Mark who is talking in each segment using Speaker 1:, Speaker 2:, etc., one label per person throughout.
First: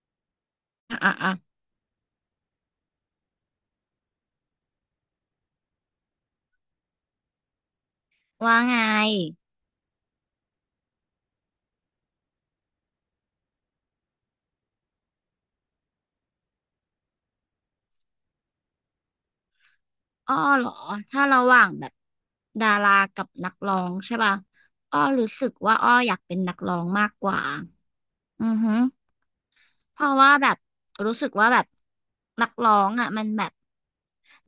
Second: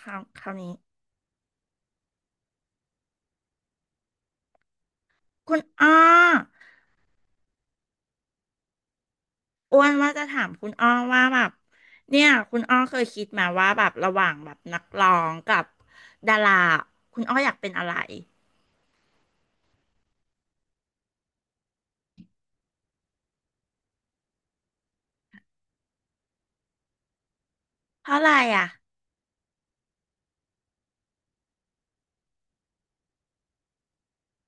Speaker 1: คราวนี้
Speaker 2: อ่ะอ่ะอ่ะ
Speaker 1: คุณอ้อ
Speaker 2: ว่าไง
Speaker 1: อ้วนว่าจะถามคุณอ้อว่าแบบเนี่ยคุณอ้อเคยคิดมาว่าแบบระหว่างแบบนักร้องกับดาราคุณอ้ออยากเป็นอะไร
Speaker 2: อ้อเหรอถ้าระหว่างแบบดารากับนักร้องใช่ป่ะอ้อรู้สึกว่าอ้ออยากเป็นนักร้องมากกว่า
Speaker 1: เพราะอะไร
Speaker 2: อือ
Speaker 1: อ่ะ
Speaker 2: ฮึ เพราะว่าแบบรู้สึกว่าแบบนักร้องอ่ะมันแบบ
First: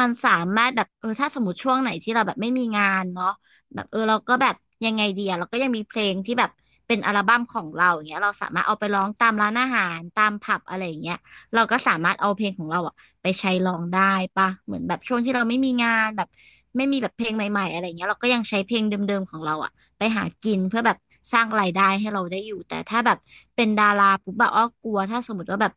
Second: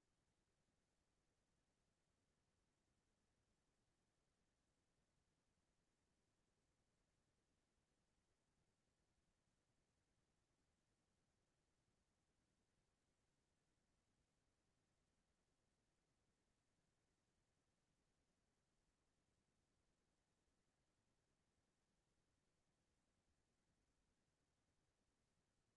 Speaker 2: มันสามารถแบบเออถ้าสมมติช่วงไหนที่เราแบบไม่มีงานเนาะแบบเออเราก็แบบยังไงดีอะเราก็ยังมีเพลงที่แบบเป็นอัลบั้มของเราอย่างเงี้ยเราสามารถเอาไปร้องตามร้านอาหารตามผับอะไรอย่างเงี้ยเราก็สามารถเอาเพลงของเราอ่ะไปใช้ร้องได้ปะเหมือนแบบช่วงที่เราไม่มีงานแบบไม่มีแบบเพลงใหม่ๆอะไรอย่างเงี้ยเราก็ยังใช้เพลงเดิมๆของเราอะ ไปหากินเพื่อแบบสร้างรายได้ให้เราได้อยู่แต่ถ้าแบบเป็นดาราปุ๊บอะอ้อกลัวถ้าสมมติว่าแบบ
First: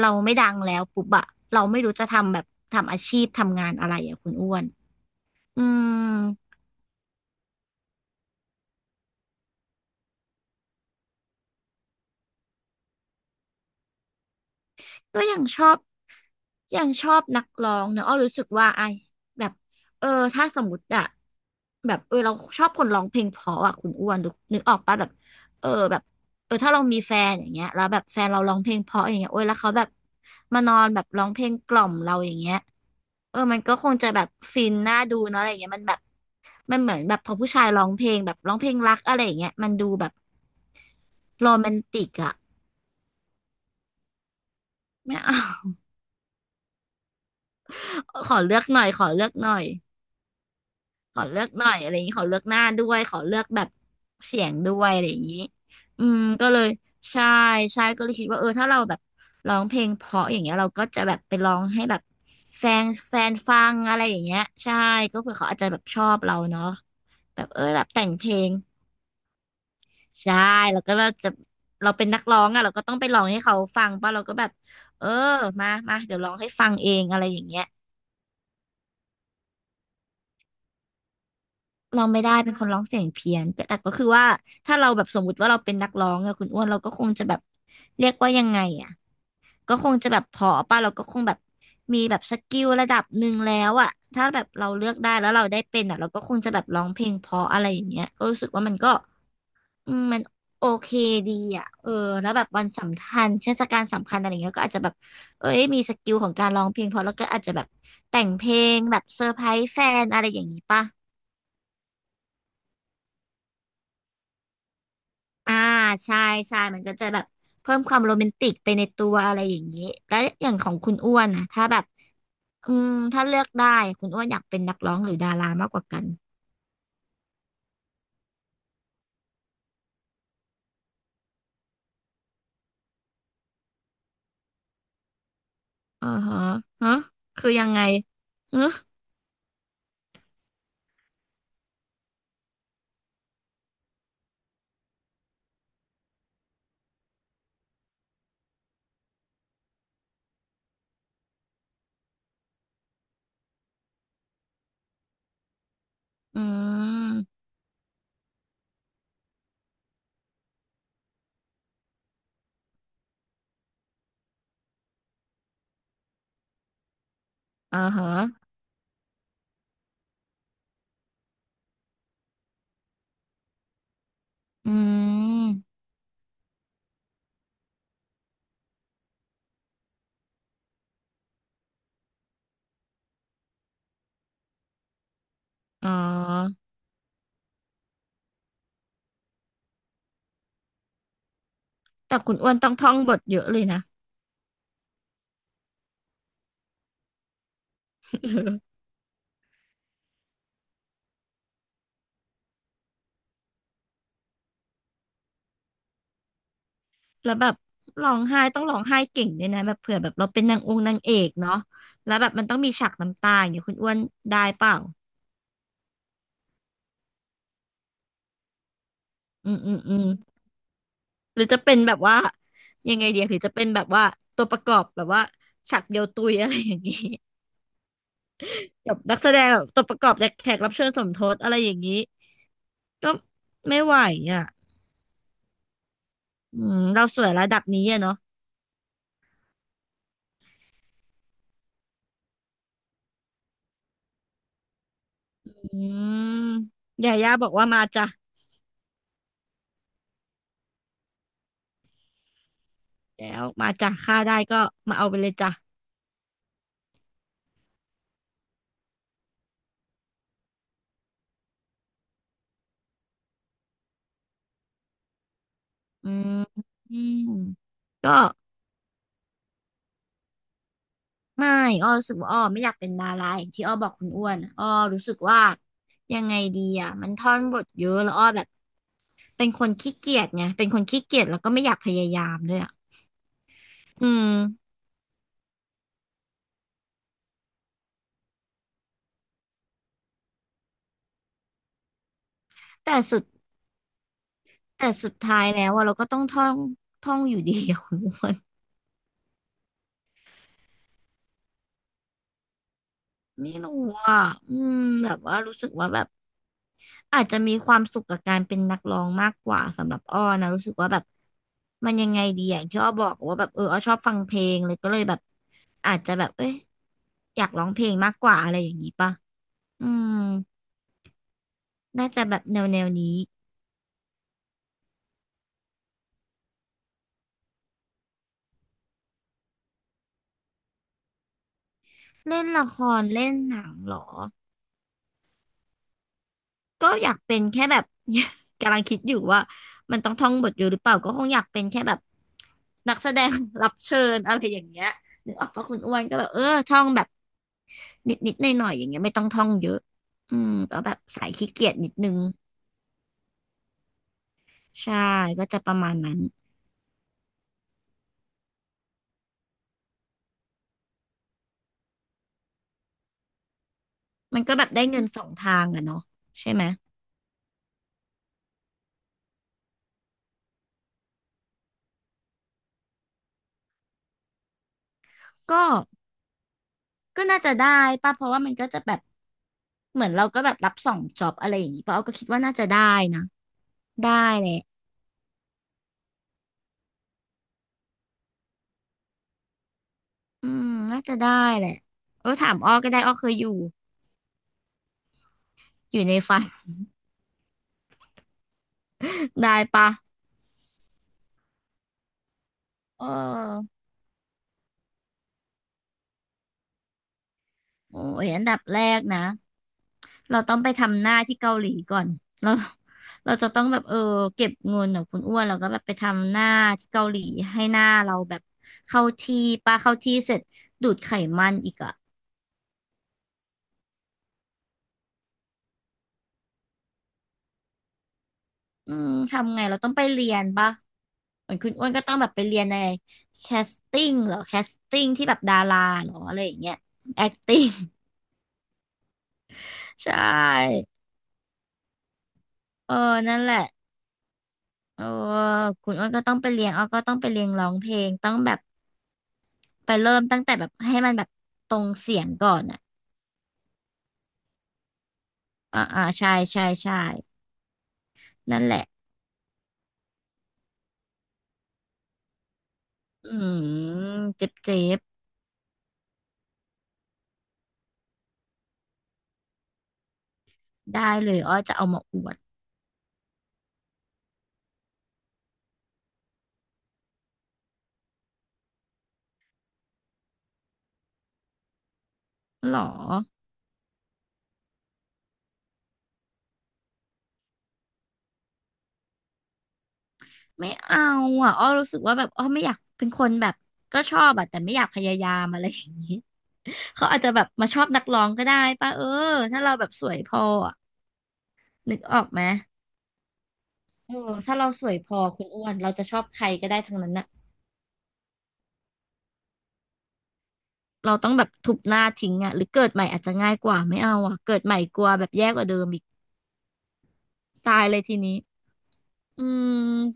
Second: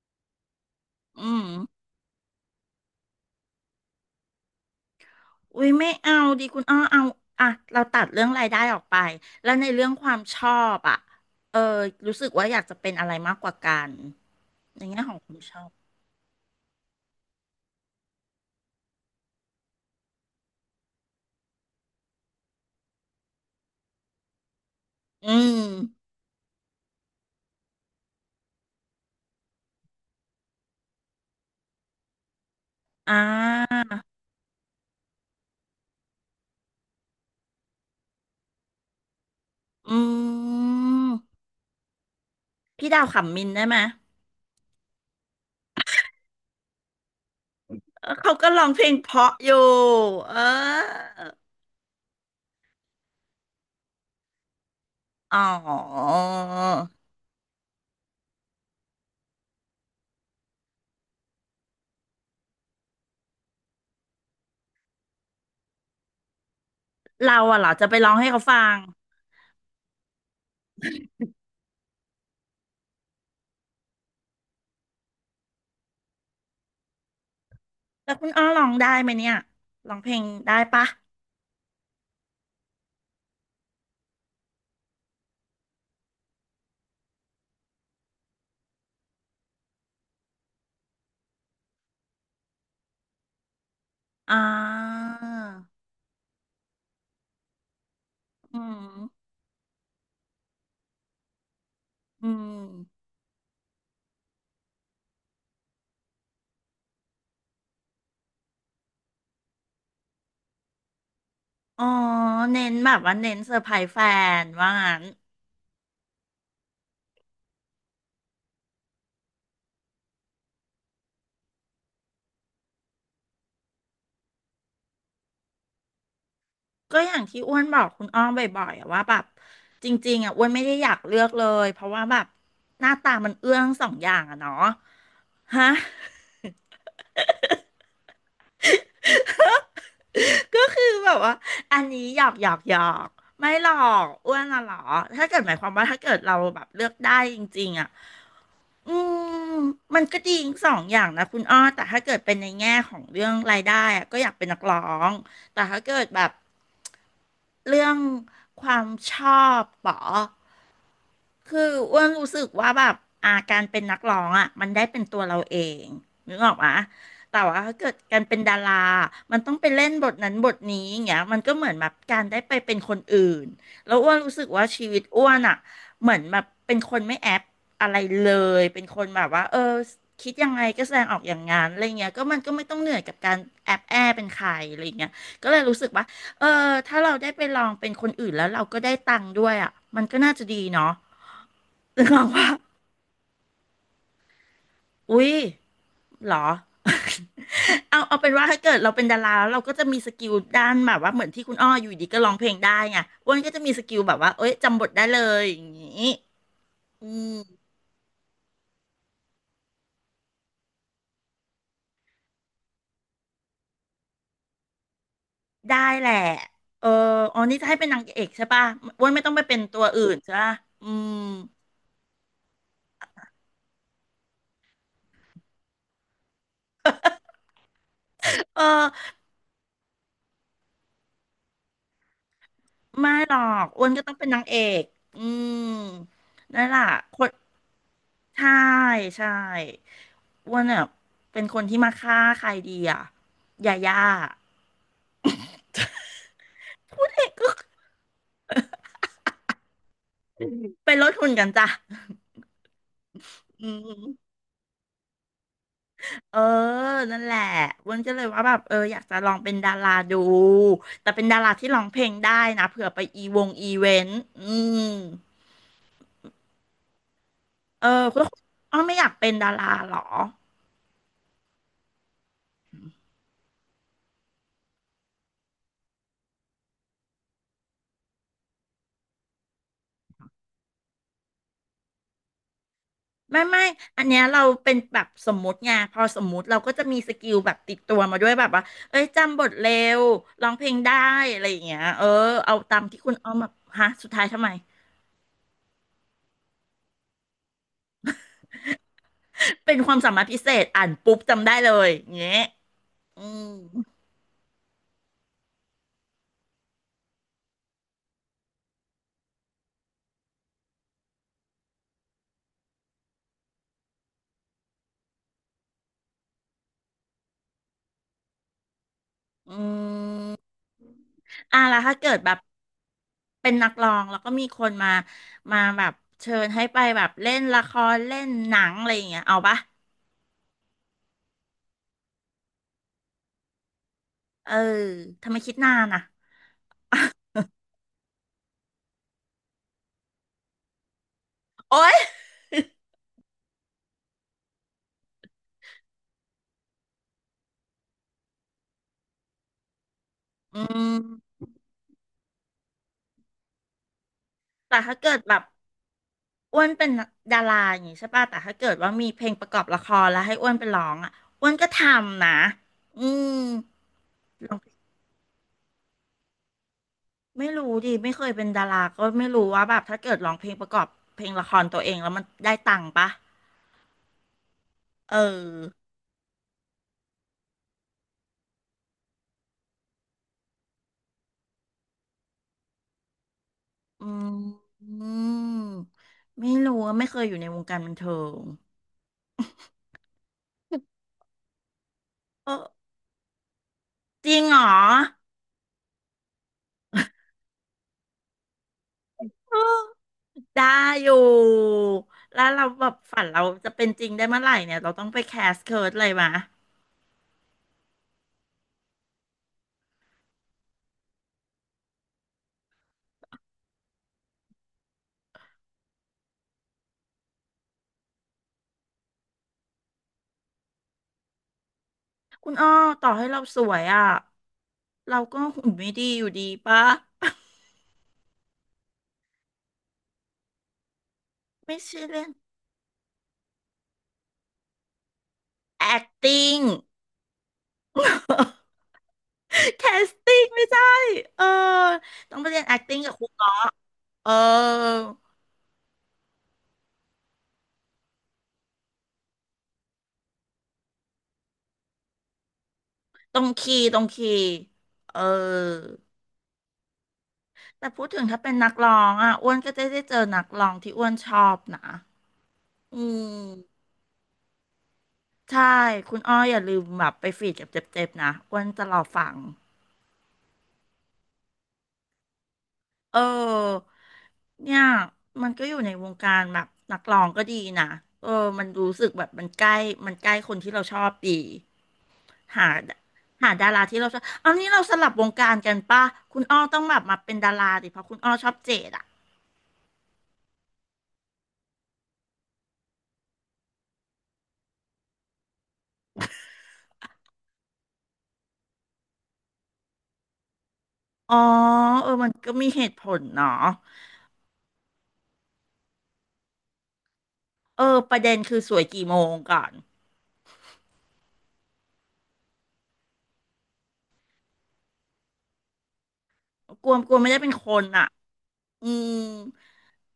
Speaker 2: เราไม่ดังแล้วปุ๊บอะ
Speaker 1: อืม
Speaker 2: เราไม่รู้จะทำแบบทำอาชีพทำงานอะไรอะคุณอ้วนอื
Speaker 1: อุ้ยไม่
Speaker 2: ม
Speaker 1: เอาดีคุณอ้อเอาอ่ะเราตัดเรื่องรายได้ออกไปแล้วในเรื่องความชอบอ่ะเออรู้สึกว่าอยากจะเป็นอะไรมากกว่ากันในแง่ของ
Speaker 2: ก็
Speaker 1: ควา
Speaker 2: ยั
Speaker 1: ม
Speaker 2: ง
Speaker 1: ช
Speaker 2: ช
Speaker 1: อ
Speaker 2: อ
Speaker 1: บ
Speaker 2: บยังชอบนักร้องเนอะอ้อรู้สึกว่าไอแบบเออถ้าสมมติอะแบบเออเราชอบคนร้องเพลงเพราะอะคุณอ้วนรู้นึกออกปะแบบ
Speaker 1: อืม
Speaker 2: เออแบบเออถ้าเรามีแฟนอย่างเงี้ยแล้วแบบแฟนเราร้องเพลงเพราะอย่างเงี้ยโอ้ยแล้วเขาแบบมานอนแบบร้องเพลงกล่อมเราอย่างเงี้ย
Speaker 1: อ่
Speaker 2: เออมันก็
Speaker 1: า
Speaker 2: คงจะแบบฟินน่าดูเนอะอะไรอย่างเงี้ยมันแบบมันเหมือนแบบพอผู้ชายร้องเพลงแบบร้องเพลงรักอะไรอย่างเงี้ยมันดู
Speaker 1: อ
Speaker 2: แบบ
Speaker 1: ืม
Speaker 2: โรแมนติกอะ
Speaker 1: พี่ดาวขำมินได้ไหม
Speaker 2: ไม่เอา
Speaker 1: เออ
Speaker 2: ข
Speaker 1: เขา
Speaker 2: อ
Speaker 1: ก็
Speaker 2: เลือ
Speaker 1: ร้
Speaker 2: ก
Speaker 1: อง
Speaker 2: ห
Speaker 1: เพ
Speaker 2: น่อ
Speaker 1: ล
Speaker 2: ย
Speaker 1: ง
Speaker 2: ขอ
Speaker 1: เพ
Speaker 2: เลือ
Speaker 1: ราะ
Speaker 2: ก
Speaker 1: อ
Speaker 2: หน่
Speaker 1: ยู่
Speaker 2: อย
Speaker 1: เออ
Speaker 2: ขอเลือกหน่อยอะไรอย่างนี้ขอเลือกหน้าด้วยขอเลือกแบบเสียงด้วยอะไรอย่าง
Speaker 1: อ๋
Speaker 2: นี้
Speaker 1: อ
Speaker 2: อืมก็เลยใช่ใช่ก็เลยคิดว่าเออถ้าเราแบบร้องเพลงเพราะอย่างเงี้ยเราก็จะแบบไปร้องให้แบบแฟนแฟนฟังอะไรอย่างเงี้ยใช่ก็เผื่อเขาอาจจะแบบชอบเราเนาะ
Speaker 1: เรา
Speaker 2: แบบ
Speaker 1: อะ
Speaker 2: เออ
Speaker 1: เหรอ
Speaker 2: แบ
Speaker 1: จะ
Speaker 2: บ
Speaker 1: ไป
Speaker 2: แต่
Speaker 1: ร้
Speaker 2: ง
Speaker 1: อง
Speaker 2: เพ
Speaker 1: ให้
Speaker 2: ล
Speaker 1: เขา
Speaker 2: ง
Speaker 1: ฟัง
Speaker 2: ใช่แล้วก็เราจะเราเป็นนักร้องอะเราก็ต้องไปร้องให้เขาฟังป่ะเราก็แบบเออมามาเดี๋ยวร้องให้ฟังเองอะไรอย่างเงี้ย
Speaker 1: แล้วคุณอ้อร้องได้ไหมเนี่ยร้องเพลงได้ปะ
Speaker 2: ร้องไม่ได้เป็นคนร้องเสียงเพี้ยนแต่แต่ก็คือว่าถ้าเราแบบสมมุติว่าเราเป็นนักร้องอะคุณอ้วนเราก็คงจะแบบเรียกว่ายังไงอะก็คงจะแบบพอป่ะเราก็คงแบบมีแบบสกิลระดับหนึ่งแล้วอะถ้า
Speaker 1: อ่
Speaker 2: แบบเราเลือก
Speaker 1: า
Speaker 2: ได้แล้วเราได้เป็นอะเราก็คงจะแบบร้องเพลงเพราะอะไรอย่างเงี้ยก็รู้สึก
Speaker 1: อื
Speaker 2: ว่ามันก็
Speaker 1: ม
Speaker 2: อืมมันโอเคดีอะเออ
Speaker 1: อื
Speaker 2: แล้วแบบวันสำ
Speaker 1: ม
Speaker 2: คัญเทศกาลสำคัญอะไรเงี้ยก็อาจจะแบบเอ้ยมีสกิลของการร้องเพลงพอแล้วก็อาจจะแบบแต่งเพลงแบบเซอร์ไพรส์แฟนอะไรอย่างนี้ป่ะ
Speaker 1: อ๋อ เน้นแบบว่าเน้นเซอร์ไพรส์แฟนว่างั้น
Speaker 2: อ่าใช่ใช่มันก็จะแบบเพิ่มความโรแมนติกไปในตัวอะไรอย่างนี้แล้วอย่างของคุณอ้วนนะถ้าแบบอืมถ้าเลือกได้คุณอ้วนอยากเป็นนักร้องหรือดารามากกว่ากัน
Speaker 1: ก็อย่างที่อ้วนบอกคุณอ้อมบ่อยๆอะว่าแบบจริงๆอะอ้วนไม่ได้อยากเลือกเลยเพราะว่าแบบหน้าตามันเอื้อทั้งสองอย่างอะเนาะฮะ
Speaker 2: อ่าฮะฮะคือยังไงฮะ
Speaker 1: ก็คือแบบว่าอันนี้หยอกไม่หรอกอ้วนอะหรอถ้าเกิดหมายความว่าถ้าเกิดเราแบบเลือกได้จริงๆอ่ะอืมมันก็ดีทั้งสองอย่างนะคุณอ้อแต่ถ้าเกิดเป็นในแง่ของเรื่องรายได้อะก็อยากเป็นนักร้องแต่ถ้าเกิดแบบ
Speaker 2: อืม
Speaker 1: เรื่องความชอบเหรอ คืออ้วนรู้สึกว่าแบบอาการเป็นนักร้องอ่ะมันได้เป็นตัวเราเองนึกออกปะแต่ว่าถ้า
Speaker 2: อ่า
Speaker 1: เกิดการเป็น
Speaker 2: ฮะ
Speaker 1: ดารามันต้องไปเล่นบทนั้นบทนี้อย่างเงี้ยมันก็เหมือนแบบการได้ไปเป็นคนอื่นแล้วอ้วนรู้สึกว่า
Speaker 2: อื
Speaker 1: ชีวิตอ้วนอ่ะ
Speaker 2: ม
Speaker 1: เหมือนแบบเป็นคนไม่แอปอะไรเลยเป็นคนแบบว่าเออคิดยังไงก็แสดงออกอย่างงั้นอะไรเงี้ยก็มันก็ไม่ต้องเหนื่อยกับการแอบแอเป็นใครอะไรเงี้ยก็เลยรู้สึ
Speaker 2: อ๋
Speaker 1: กว่าเออ
Speaker 2: อ
Speaker 1: ถ้าเราได้ไปลองเป็นคนอื่นแล้วเราก็ได้ตังค์ด้วยอ่ะมันก็น่าจะดีเนาะ นึกอ
Speaker 2: แต่
Speaker 1: อก
Speaker 2: คุณ
Speaker 1: ว่า
Speaker 2: อ้วนต้องท่องบทเยอะเลยนะ
Speaker 1: อุ๊ยเหรอ เอาเอาเป็นว่าถ้าเกิดเรา เป็นดาราแล้วเราก็จะมีสกิลด้านแบบว่าเหมือนที่คุณอ้ออยู่ดีก็ร้องเพลงได้ไงอ้วนก็จะมีสกิลแบบว่าเอ้ยจำบทได้เลยอย่างนี้อื
Speaker 2: แล้วแบบ
Speaker 1: ม
Speaker 2: ร้องไห้ต้องร้องไห้เก่งด้วยนะแบบเผื่อแบบเราเป็นนางองค์นางเอกเนาะแล้วแบบมันต้องมีฉากน้ำตาอย่างเงี้ยคุณอ้วนได้เปล่า
Speaker 1: ได้แหละเอออ๋อนี่จะให้เป็นนางเอกใช่ป่ะอ้วนไม่ต้องไป
Speaker 2: อื
Speaker 1: เป็
Speaker 2: ม
Speaker 1: น
Speaker 2: อื
Speaker 1: ตั
Speaker 2: ม
Speaker 1: ว
Speaker 2: อื
Speaker 1: อื่
Speaker 2: ม
Speaker 1: นใช่ป่ะอืม
Speaker 2: หรือจะเป็นแบบว่ายังไงเดียหรือจะเป็นแบบว่าตัวประกอบแบบว่าฉากเดียวตุย อะไรอย่างนี้
Speaker 1: เออ
Speaker 2: แบบนักแสดงแบบตัวประกอบและแขกรับเชิญสมทบอะไรอย่างนี้
Speaker 1: ไม่
Speaker 2: ก็
Speaker 1: หรอก
Speaker 2: ไม่
Speaker 1: อ้วน
Speaker 2: ไหว
Speaker 1: ก็ต้องเป็นนา
Speaker 2: อ่ะ
Speaker 1: งเอกอืม
Speaker 2: อื
Speaker 1: นั่นแห
Speaker 2: ม
Speaker 1: ละ
Speaker 2: เรา
Speaker 1: ค
Speaker 2: สว
Speaker 1: น
Speaker 2: ยระดับนี้อะเนาะ
Speaker 1: ใช่ใช่อ้วนอ่ะเป็นคนที่มาฆ่าใครดีอ่ะยาย่า
Speaker 2: อืม
Speaker 1: พูด
Speaker 2: ยา
Speaker 1: เอง
Speaker 2: ย่าบ
Speaker 1: ก็
Speaker 2: อกว่ามาจ้ะ
Speaker 1: เป็นรถหุ่นกันจ้ะ
Speaker 2: แล้ว
Speaker 1: อื
Speaker 2: มาจ้ะค่า
Speaker 1: ม
Speaker 2: ได้ก็มาเอาไปเลยจ้ะ
Speaker 1: เออนั่นแหละอ้วนก็เลยว่าแบบเอออยากจะลองเป็นดาราดู แต่เป็นดาราที่ร้องเพลงได้นะเผื่อไปอีวงอีเวนต์ อืม
Speaker 2: อืมอืม
Speaker 1: เออ
Speaker 2: ก็
Speaker 1: คุณออไม่อยากเป็นดาราเหรอ
Speaker 2: ไม่อ้อรู้สึกว่าอ้อไม่อยากเป็นดาราอย่างที่อ้อบอกคุณอ้วนอ้อรู้สึกว่ายังไงดีอ่ะมันท่อนบทเยอะแล้วอ้อแบบ เป็นคนขี้เกียจไงเป็นคนขี้เกียจแล้วก็ไม่อยากพยายามด้วยอ่ะ
Speaker 1: ไม่ อั
Speaker 2: อื
Speaker 1: นเนี้ย
Speaker 2: ม
Speaker 1: เราเป็นแบบสมมุติไงพอสมมุติเราก็จะมีสกิลแบบติดตัวมาด้วยแบบว่าเอ้ยจำบทเร็วร้องเพลงได้อะไรอย่างเงี้ยเออเอาตาม
Speaker 2: แต่
Speaker 1: ที่คุณ
Speaker 2: สุด
Speaker 1: เอาอมาฮะสุดท้ายทำไม
Speaker 2: แต่สุดท้ายแล้วอะเราก็ต้องท่องอยู่ดีอะคุณอ้วน
Speaker 1: เป็นความสามารถพิเศษอ่านปุ๊บจำได้เลยอย่างเงี้ยอืม
Speaker 2: ไม่รู้อ่ะอืมแบบว่ารู้สึกว่าแบบอาจจะมีความสุขกับการเป็นนักร้องมากกว่าสำหรับอ้อนะรู้สึกว่าแบบมันยังไงดีอย่างที่อ้อบอกว่าแบบเอออ้อชอบฟังเพลงเลยก็เลยแบบอาจจะแบบเอ้ยอยากร้องเพลงมากกว่าอะไรอย่างนี้ป่ะ
Speaker 1: อื
Speaker 2: อืม
Speaker 1: มอ่ะแล้วถ้า
Speaker 2: น่า
Speaker 1: เกิด
Speaker 2: จะ
Speaker 1: แบ
Speaker 2: แบ
Speaker 1: บ
Speaker 2: บแนวนี้
Speaker 1: เป็นนักร้องแล้วก็มีคนมาแบบเชิญให้ไปแบบเล่นละครเล่นหนังอะไรอย่างเงี้ยเอาปะ
Speaker 2: เล่นละครเล่นหนังเหรอ
Speaker 1: เออทำไมคิดนานอ่ะ
Speaker 2: ก็อยากเป็นแค่แบบ กำลังคิดอยู่ว่ามันต้องท่องบทอยู่หรือเปล่าก็คงอยากเป็นแค่
Speaker 1: โอ๊
Speaker 2: แบ
Speaker 1: ย
Speaker 2: บนักแสดง รับเชิญอะไรอย่างเงี้ยนึกออกปะคุณอ้วนก็แบบท่องแบบนิดนิดหน่อยหน่อยๆอย่างเงี้ยไม่ต้องท่องเยอะอืม
Speaker 1: อื
Speaker 2: ก็แบ
Speaker 1: ม
Speaker 2: บสายขี้เกียจนิดนึง
Speaker 1: แต่ถ้า
Speaker 2: ใช่
Speaker 1: เกิดแบบ
Speaker 2: ก็จะประมาณนั้น
Speaker 1: อ้วนเป็นดาราอย่างงี้ใช่ป่ะแต่ถ้าเกิดว่ามีเพลงประกอบละครแล้วให้อ้วนไปร้องอ่ะอ้วนก็ทำนะอืม
Speaker 2: มัน
Speaker 1: ล
Speaker 2: ก็
Speaker 1: อ
Speaker 2: แบบ
Speaker 1: ง
Speaker 2: ได้เงินสองทางอะเนาะใช่ไหม
Speaker 1: ไม่รู้ดิไม่เคยเป็นดาราก็ไม่รู้ว่าแบบถ้าเกิดร้องเพลงประกอบเพลงละครตัวเองแล้วมันได้ตังค์ปะเออ
Speaker 2: ก็ก็น่าจะได้ป่ะเพราะว่ามันก็จะแบบเหมือนเราก็แบบรับสองจ็อบอะไรอย่างงี้ป่ะเอาก็คิดว่าน่าจะได้นะ
Speaker 1: อื
Speaker 2: ได้
Speaker 1: ม
Speaker 2: แหละ
Speaker 1: อืมไม่รู้อะไม่เคยอยู่ในวงการบันเทิง
Speaker 2: อืมน่าจะได้แหละเออ
Speaker 1: เอ
Speaker 2: ถา
Speaker 1: อ
Speaker 2: มอ้อก็ได้อ้อเคยอยู่
Speaker 1: จริงเหรอ
Speaker 2: อยู่ในฝัน
Speaker 1: เอ
Speaker 2: ได้
Speaker 1: อ
Speaker 2: ปะ
Speaker 1: ได้อยู่ แล้วเราแบบ
Speaker 2: เอ
Speaker 1: ฝันเราจะ
Speaker 2: อ
Speaker 1: เป็นจริงได้เมื่อไหร่เนี่ย เราต้องไปแคสเคิร์ดเลยมะ
Speaker 2: โอ้ยอันดับแรกนะเราต้องไปทำหน้าที่เกาหลีก่อนเราเราจะต้องแบบเก็บเงินของคุณอ้วนแล้วก็แบบไปทำหน้าที่เกาหลีให้หน้าเราแบบเข้าที่ปะเข้าที่เสร็จดูดไขมันอีกอ่ะ
Speaker 1: คุณอ้อต่อให้เราสวยอ่ะเราก็หุ่นไม่ดีอยู่ดีปะ
Speaker 2: อืมทำไงเราต้องไปเรียนปะเหมือนคุณ
Speaker 1: ไม่
Speaker 2: อ้วน
Speaker 1: ใช่
Speaker 2: ก็ต้อง
Speaker 1: เล่
Speaker 2: แบ
Speaker 1: น
Speaker 2: บไปเรียนในแคสติ้งเหรอแคสติ้งที่แบบดาราเหรออะไรอย่าง
Speaker 1: acting
Speaker 2: เงี้ย acting ใช
Speaker 1: casting ไม่ใช่
Speaker 2: ่
Speaker 1: เออต้องไปเรียน
Speaker 2: เออ
Speaker 1: acting กับครู
Speaker 2: นั่น
Speaker 1: ก่อ
Speaker 2: แหละ
Speaker 1: นเออ
Speaker 2: เออคุณอ้นก็ต้องไปเรียนอ้อก็ต้องไปเรียนร้องเพลงต้องแบบไปเริ่มตั้งแต่แบบให้มันแบบตรงเสียงก่อนอ่ะ
Speaker 1: ตรงคีย์เออ
Speaker 2: อ่าใช่ใช่ใช่
Speaker 1: แต่พูดถึงถ้าเป็น
Speaker 2: นั่น
Speaker 1: นั
Speaker 2: แห
Speaker 1: ก
Speaker 2: ละ
Speaker 1: ร้องอ่ะอ้วนก็จะได้เจอนักร้องที่อ้วนชอบนะอื
Speaker 2: อื
Speaker 1: ม
Speaker 2: มเจ็บเจ็บ
Speaker 1: ใช่คุณอ้ออย่าลืมแบบไปฟีดกับเจ็บๆนะอ้วนจะรอฟัง
Speaker 2: ได้เลยอ้อจะเอามาอวด
Speaker 1: เออเนี่ยมันก็อยู่ในวงการแบบนักร้องก็ดีนะเออมันรู้สึกแบบมันใกล้คนที่เราชอบดีหา
Speaker 2: หรอ
Speaker 1: หาดาราที่เราชอบเอานี้เราสลับวงการกันป่ะคุณอ้อต้องแบบมาเป็นดาราดิเพราะคุณอ้อชอบเจดอ่ะ
Speaker 2: ไม่เอาอ่ะอ้อรู้สึกว่าแบบอ้อไม่อยากเป็นคนแบบก็ชอบอ่ะแต่ไม่อยากพยายามอะไรอย่างนี้ เขาอาจจะแบบมาชอบนักร้องก็ได้ป่ะเออถ้าเราแบบสวยพออะ
Speaker 1: อ๋อ
Speaker 2: นึก
Speaker 1: เออ
Speaker 2: ออก
Speaker 1: มัน
Speaker 2: ไหม
Speaker 1: ก็มีเหตุผลเนาะ
Speaker 2: เออถ้าเราสวยพอคุณอ้วนเราจะชอบใครก็ได้ทั้งนั้นน่ะ
Speaker 1: เออประเด็นคือสวยกี่โมงก่อน
Speaker 2: เราต้องแบบทุบหน้าทิ้งอ่ะหรือเกิดใหม่อาจจะง่ายกว่าไม่เอาอ่ะเกิดใหม่กลัวแบบแย่กว่าเดิมอีก
Speaker 1: กลัวกลัวไม่ได้เป็นค
Speaker 2: ตา
Speaker 1: น
Speaker 2: ยเลย
Speaker 1: อ่ะ
Speaker 2: ทีนี้
Speaker 1: อืม
Speaker 2: อืม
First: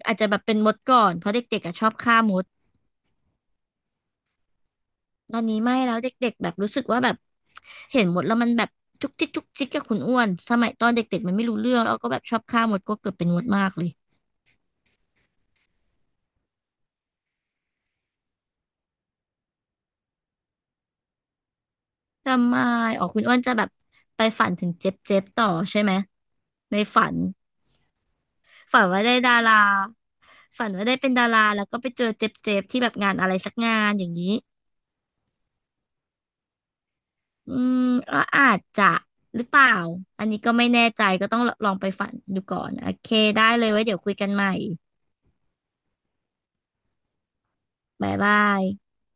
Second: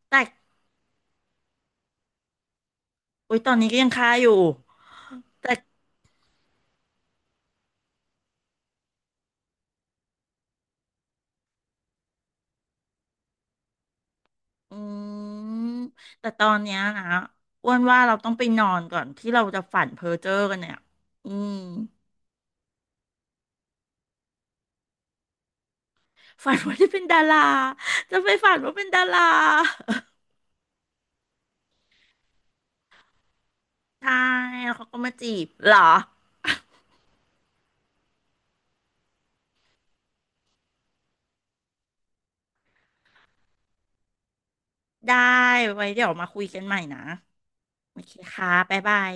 Speaker 2: อาจ
Speaker 1: แต่
Speaker 2: จะแบบเป็นมดก่อนเพราะเด็กๆอ่ะชอบฆ่ามด
Speaker 1: โอ๊ยตอนนี้ก็ยังคาอยู่
Speaker 2: ตอนนี้ไม่
Speaker 1: แต่
Speaker 2: แล้วเด็กๆแบบรู้สึกว่าแบบเห็นมดแล้วมันแบบจุกจิกจุกจิกกับคุณอ้วนสมัยตอนเด็กๆมันไม่รู้เรื่องแล้วก็แบบชอบฆ่ามดก็เกิดเป็นมดมากเลย
Speaker 1: อืมแต่ตอนเนี้ยนะอ้วนว่าเราต้องไปนอนก่อนที่เราจะฝันเพ้อเจ้อกันเนี่ยอืม
Speaker 2: ทำไมอ๋อคุณอ้วนจะแบบไปฝันถึงเจ็บๆต่อใช่ไหม
Speaker 1: ฝัน
Speaker 2: ใน
Speaker 1: ว่าจะเป็
Speaker 2: ฝั
Speaker 1: น
Speaker 2: น
Speaker 1: ดาราจะไปฝันว่า
Speaker 2: ฝั
Speaker 1: เป็
Speaker 2: น
Speaker 1: น
Speaker 2: ว่า
Speaker 1: ดา
Speaker 2: ได้
Speaker 1: รา
Speaker 2: ดาราฝันว่าได้เป็นดาราแล้วก็ไปเจอเจ็บๆที่แบบงานอะไรสักงานอย่าง
Speaker 1: ใช่
Speaker 2: นี้
Speaker 1: แล้วเขาก็มาจีบเหรอ
Speaker 2: อืมก็อาจจะหรือเปล่าอันนี้ก็ไม่แน่ใจก็ต้องลองไปฝันดูก่อนโอเคได้เลยไว้เดี๋ยวคุยกันใหม่
Speaker 1: ได้ไว้เดี๋ยวมาคุยกันใหม่นะโอเค
Speaker 2: บ๊ายบา
Speaker 1: ค่ะ
Speaker 2: ย
Speaker 1: บ๊ายบาย